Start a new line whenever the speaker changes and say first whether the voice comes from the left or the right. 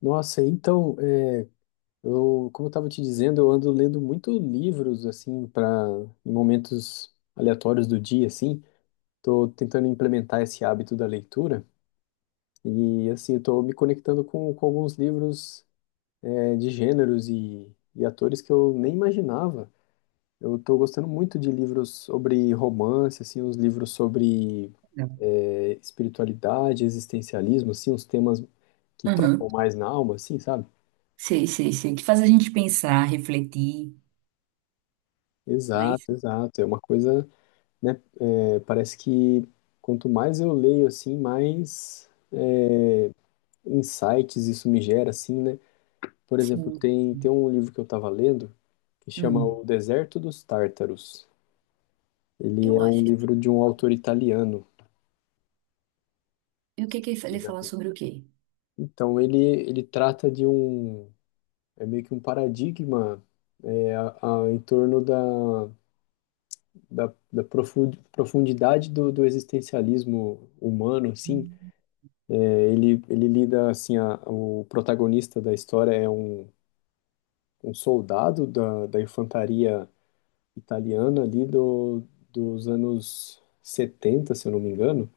left: Nossa, então, eu, como eu estava te dizendo, eu ando lendo muito livros, assim, para em momentos aleatórios do dia, assim. Tô tentando implementar esse hábito da leitura e, assim, estou me conectando com alguns livros, de gêneros e atores que eu nem imaginava. Eu estou gostando muito de livros sobre romance, assim, uns livros sobre,
right: Não.
left: espiritualidade, existencialismo, assim, uns temas que
right: Aham.
left: tocam mais na alma, assim, sabe?
right: Sei, sei, sei. Que faz a gente pensar, refletir, não é isso?
left: Exato, exato. É uma coisa, né? Parece que quanto mais eu leio, assim, mais insights isso me gera, assim, né? Por exemplo,
right: Sim.
left: tem,
right: sim.
left: tem um livro que eu estava lendo que chama
right: Hum,
left: O Deserto dos Tártaros. Ele
right: eu
left: é um
right: acho.
left: livro de um autor italiano. Não
right: E o que
left: sei se
right: que
left: você
right: ele
left: já
right: fala
left: viu.
right: sobre o quê?
left: Então, ele trata de um, é meio que um paradigma é, a- em torno da profundidade do existencialismo humano, assim.
right: Hum,
left: Ele lida assim, o protagonista da história é um, um soldado da infantaria italiana ali do, dos anos 70 se eu não me engano,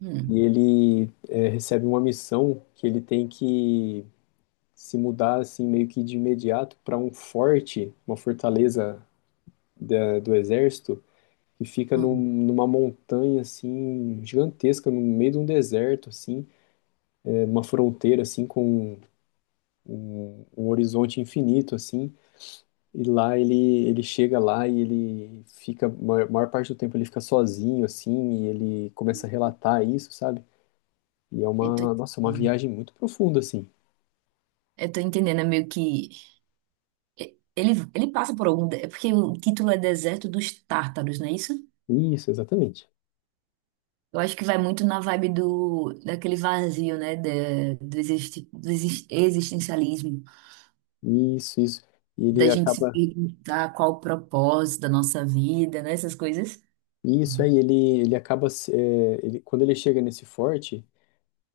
right: hum.
left: e recebe uma missão que ele tem que se mudar assim meio que de imediato para um forte, uma fortaleza do exército que fica
right: Hum.
left: numa montanha assim gigantesca no meio de um deserto assim, numa fronteira assim com um horizonte infinito, assim. E lá ele chega lá e ele fica, maior parte do tempo ele fica sozinho, assim, e ele começa a relatar isso, sabe? E é
right: Eu tô,
left: uma, nossa, uma viagem muito profunda, assim.
right: eu tô entendendo, é meio que... ele passa por algum... É porque o título é Deserto dos Tártaros, não é isso?
left: Isso, exatamente.
right: Eu acho que vai muito na vibe daquele vazio, né? Existencialismo.
left: Isso, isso. E
right: Da
left: ele
right: gente se
left: acaba,
right: perguntar qual o propósito da nossa vida, né? Essas coisas.
left: isso aí, ele acaba, se- é, ele, quando ele chega nesse forte,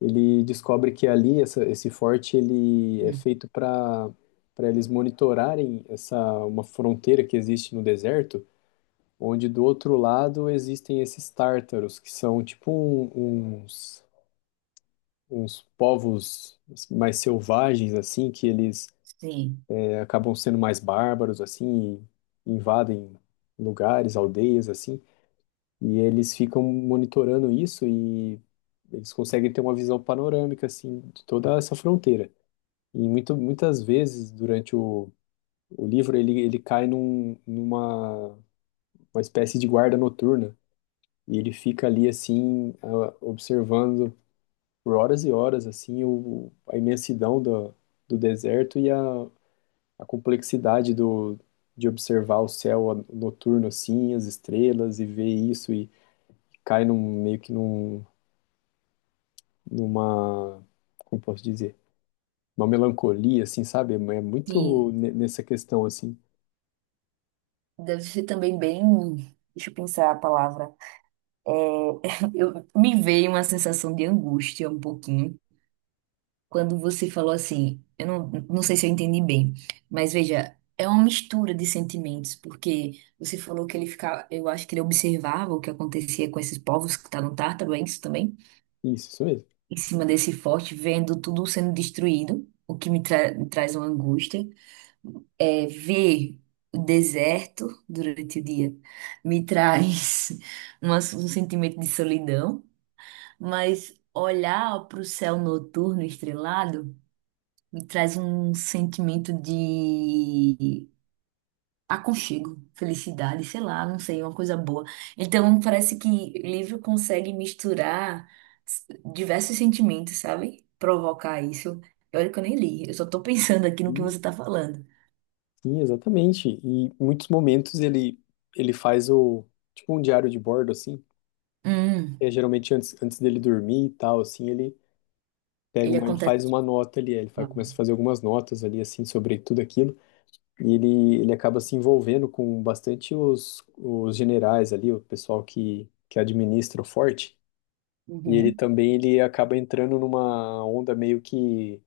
left: ele descobre que ali, esse forte, ele é feito para eles monitorarem essa, uma fronteira que existe no deserto, onde do outro lado existem esses tártaros, que são tipo uns, uns povos mais selvagens, assim, que eles
right: Sim,
left: acabam sendo mais bárbaros, assim, e invadem lugares, aldeias, assim, e eles ficam monitorando isso e eles conseguem ter uma visão panorâmica, assim, de toda essa fronteira. E muito, muitas vezes, durante o livro, ele cai num, numa uma espécie de guarda noturna. E ele fica ali assim, observando por horas e horas assim a imensidão do deserto a complexidade de observar o céu noturno assim, as estrelas e ver isso e cai num, meio que num, numa, como posso dizer, uma melancolia assim, sabe? É é
right: sim.
left: muito ne- nessa questão assim.
right: Deve ser também bem. Deixa eu pensar a palavra. É, me veio uma sensação de angústia um pouquinho quando você falou assim. Eu não, não sei se eu entendi bem, mas veja, é uma mistura de sentimentos, porque você falou que ele ficava. Eu acho que ele observava o que acontecia com esses povos que estavam tártaro, é isso também?
left: Isso mesmo.
right: Em cima desse forte, vendo tudo sendo destruído, me traz uma angústia. Ver o deserto durante o dia me traz um sentimento de solidão, mas olhar para o céu noturno estrelado me traz um sentimento de aconchego, felicidade, sei lá, não sei, uma coisa boa. Então parece que livro consegue misturar s- diversos sentimentos, sabe? Provocar isso. Olha que eu nem li, eu só tô pensando aqui no que
left: E-
right: você tá falando.
left: Sim, exatamente. E em muitos momentos ele faz o tipo um diário de bordo assim.
right: Hum,
left: É, geralmente antes dele dormir e tal, assim, ele pega
right: ele
left: uma, ele faz
right: acontece.
left: uma nota ali, ele faz, começa a fazer algumas notas ali, assim, sobre tudo aquilo, e ele acaba se envolvendo com bastante os generais ali, o pessoal que administra o forte, e ele
right: Uhum.
left: também, ele acaba entrando numa onda meio que,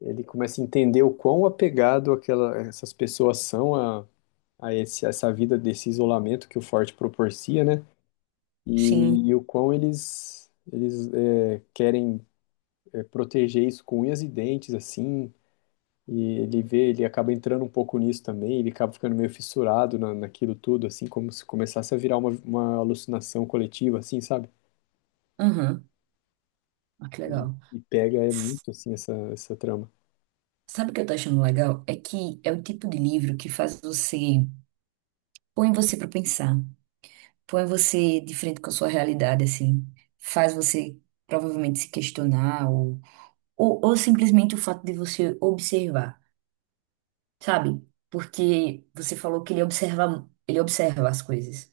left: ele começa a entender o quão apegado aquela, essas pessoas são a, essa vida desse isolamento que o forte proporciona, né,
right: Sim.
left: e o quão eles... Eles querem proteger isso com unhas e dentes, assim, e ele vê, ele acaba entrando um pouco nisso também, ele acaba ficando meio fissurado naquilo tudo, assim, como se começasse a virar uma alucinação coletiva, assim, sabe?
right: Uhum. Ah, que legal.
left: E pega, é
right: S-
left: muito, assim, essa trama.
right: Sabe o que eu tô achando legal? É que é o tipo de livro que faz põe você pra pensar, põe você de frente com a sua realidade, assim, faz você provavelmente se questionar ou simplesmente o fato de você observar, sabe? Porque você falou que ele observa as coisas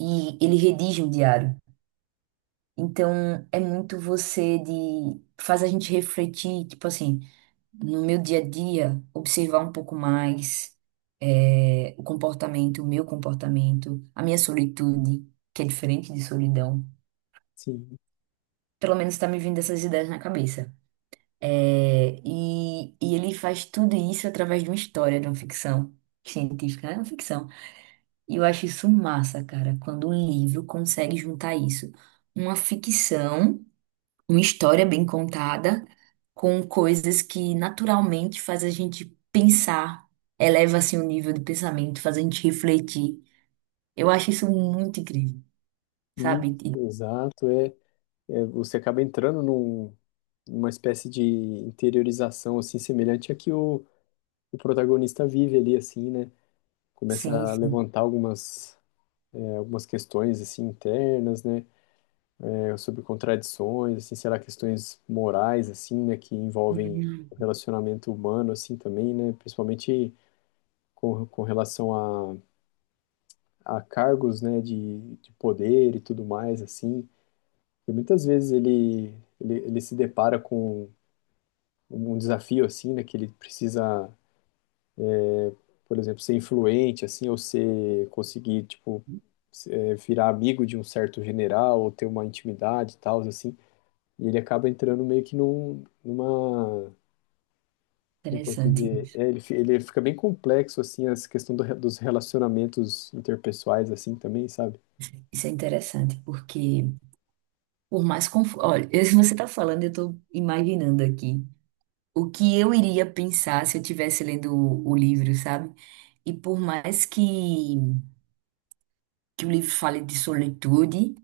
right: e ele redige um diário. Então, é muito você de, faz a gente refletir, tipo assim, no meu dia a dia, observar um pouco mais o comportamento, o meu comportamento, a minha solitude, que é diferente de solidão.
left: Sim,
right: Pelo menos tá me vindo essas ideias na cabeça. E ele faz tudo isso através de uma história, de uma ficção científica, é uma ficção. E eu acho isso massa, cara, quando um livro consegue juntar isso. Uma ficção. Uma história bem contada, com coisas que naturalmente faz a gente pensar, eleva assim o nível de pensamento, faz a gente refletir. Eu acho isso muito incrível, sabe?
left: isso, exato, você acaba entrando num, numa espécie de interiorização, assim, semelhante a que o protagonista vive ali, assim, né? Começa
right: Sim,
left: a
right: sim.
left: levantar algumas, algumas questões, assim, internas, né? Sobre contradições, assim, sei lá questões morais, assim, né, que envolvem
right: Hum.
left: o relacionamento humano, assim, também, né, principalmente com relação a cargos, né, de poder e tudo mais, assim, e muitas vezes ele se depara com um desafio, assim, né, que ele precisa, por exemplo, ser influente, assim, ou ser, conseguir, tipo, virar amigo de um certo general, ou ter uma intimidade e tal, assim, e ele acaba entrando meio que num, numa como posso
right: Interessante
left: dizer,
right: isso.
left: ele, ele fica bem complexo, assim, essa questão dos relacionamentos interpessoais, assim, também, sabe?
right: Isso é interessante, porque por mais confuso. Olha, se você está falando, eu estou imaginando aqui o que eu iria pensar se eu estivesse lendo o livro, sabe? E por mais que o livro fale de solitude,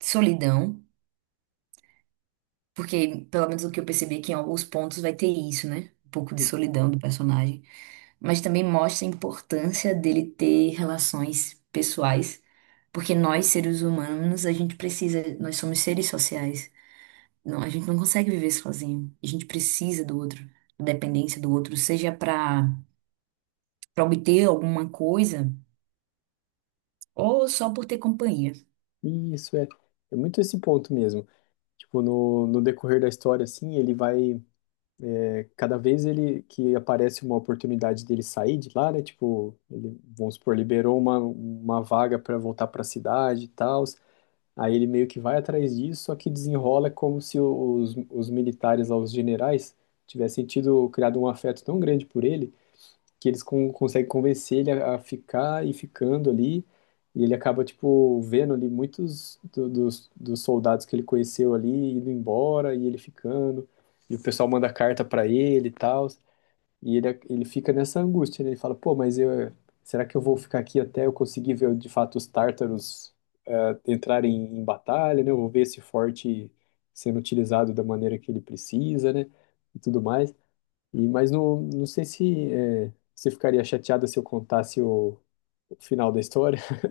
right: solidão. Porque, pelo menos o que eu percebi, é que em alguns pontos vai ter isso, né? Um pouco de solidão do personagem. Mas também mostra a importância dele ter relações pessoais. Porque nós, seres humanos, a gente precisa, nós somos seres sociais. Não, a gente não consegue viver sozinho. A gente precisa do outro, da dependência do outro, seja para obter alguma coisa ou só por ter companhia.
left: E isso é muito esse ponto mesmo. Tipo, no decorrer da história, assim, cada vez que aparece uma oportunidade dele sair de lá, né? Tipo, ele, vamos supor, liberou uma vaga para voltar para a cidade e tal, aí ele meio que vai atrás disso, só que desenrola como se os militares lá, os generais, tivessem tido, criado um afeto tão grande por ele, que eles conseguem convencer ele a ficar e ficando ali. E ele acaba, tipo, vendo ali muitos dos soldados que ele conheceu ali indo embora e ele ficando. E o pessoal manda carta pra ele e tal. E ele fica nessa angústia, né? Ele fala, pô, mas eu, será que eu vou ficar aqui até eu conseguir ver de fato os tártaros entrarem em batalha, né? Eu vou ver esse forte sendo utilizado da maneira que ele precisa, né? E tudo mais. E, mas não, não sei se é, você ficaria chateada se eu contasse o final da história.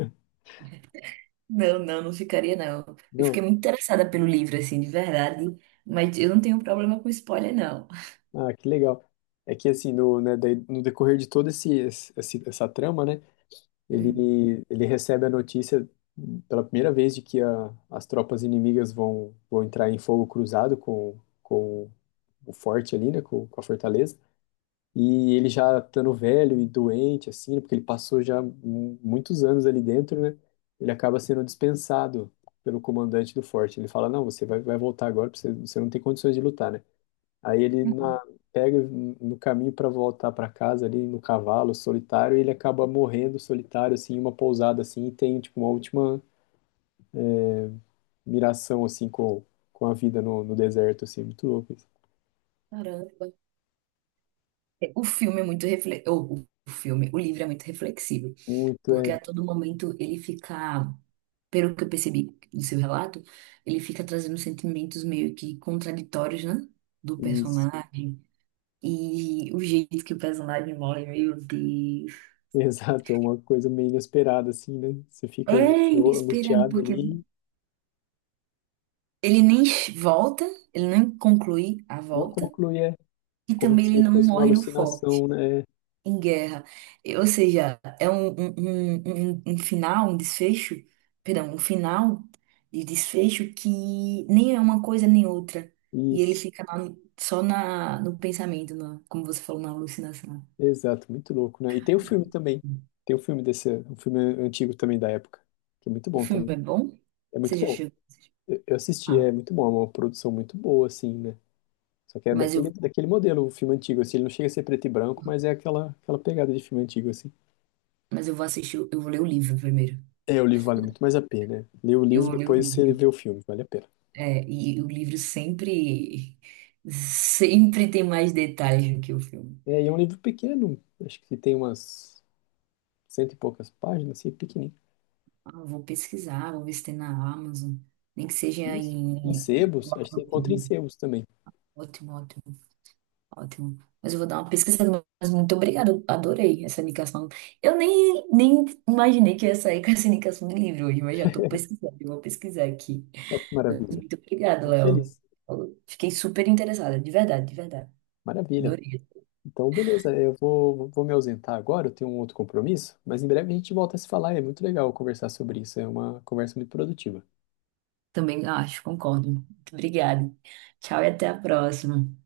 right: Não, não, não ficaria, não. Eu
left: Não?
right: fiquei muito interessada pelo livro, assim, de verdade. Mas eu não tenho problema com spoiler, não.
left: Ah, que legal. É que assim, no, né, daí, no decorrer de toda esse, essa trama, né,
right: Hum.
left: ele recebe a notícia pela primeira vez de que as tropas inimigas vão entrar em fogo cruzado com o forte ali, né, com a fortaleza. E ele já estando velho e doente, assim, né, porque ele passou já muitos anos ali dentro, né? Ele acaba sendo dispensado pelo comandante do forte. Ele fala: Não, você vai, vai voltar agora, porque você, você não tem condições de lutar, né? Aí ele na- Pega no caminho para voltar para casa ali no cavalo solitário, e ele acaba morrendo solitário, assim, em uma pousada, assim, e tem, tipo, uma última miração, assim, com a vida no deserto, assim, muito louco. Isso.
right: Caramba. O filme é muito refle... o filme, o livro é muito reflexivo,
left: Muito,
right: porque
left: é.
right: a todo momento ele fica, pelo que eu percebi do seu relato, ele fica trazendo sentimentos meio que contraditórios, né? Do
left: Isso.
right: personagem. E o jeito que o personagem morre, meu Deus.
left: Exato, é uma coisa meio inesperada, assim, né? Você fica
right: É inesperado,
left: angustiado
right: porque
left: ali
right: ele nem volta, ele nem conclui a
left: e não
right: volta,
left: conclui, é
right: e
left: como
right: também ele
left: se
right: não
left: fosse uma
right: morre no foco,
left: alucinação, né?
right: em guerra. E, ou seja, é um final, um desfecho, perdão, um final de desfecho que nem é uma coisa nem outra. E ele
left: Isso,
right: fica lá só no pensamento, como você falou, na alucinação.
left: exato, muito louco, né? E tem o filme também, tem o filme desse, um filme antigo também da época, que é muito
right: O
left: bom
right: filme
left: também,
right: é bom?
left: é
right: Você
left: muito
right: já
left: bom.
right: chegou?
left: Eu assisti,
right: Ah,
left: é muito bom, é uma produção muito boa, assim, né? Só que é
right: mas eu,
left: daquele, daquele modelo, o filme antigo, assim, ele não chega a ser preto e branco, mas é aquela, aquela pegada de filme antigo, assim.
right: mas eu vou assistir, eu vou ler o livro primeiro.
left: É, o livro vale muito mais a pena, né? Lê o
right: Eu
left: livro,
right: vou ler o
left: depois você
right: livro.
left: vê o filme, vale a pena.
right: É, e o livro sempre, sempre tem mais detalhes do que o filme.
left: É, e é um livro pequeno, acho que tem umas cento e poucas páginas, assim, pequenininho.
right: Ah, vou pesquisar, vou ver se tem na Amazon. Nem que seja
left: Isso. Em
right: em.
left: sebos,
right: Coloca
left: acho que você
right: no
left: encontra em
right: Kindle.
left: sebos também.
right: Ótimo, ótimo, ótimo. Mas eu vou dar uma pesquisada. Mas muito obrigada, eu adorei essa indicação. Eu nem imaginei que eu ia sair com essa indicação de livro hoje, mas já estou pesquisando, eu vou pesquisar aqui.
left: Olha que
right: Mas
left: maravilha.
right: muito obrigada,
left: Fico
right: Léo.
left: feliz.
right: Eu fiquei super interessada, de verdade, de verdade.
left: Maravilha.
right: Adorei.
left: Então, beleza, eu vou, vou me ausentar agora, eu tenho um outro compromisso, mas em breve a gente volta a se falar, é muito legal conversar sobre isso, é uma conversa muito produtiva.
right: Também ah, acho, concordo. Muito obrigada. Tchau e até a próxima.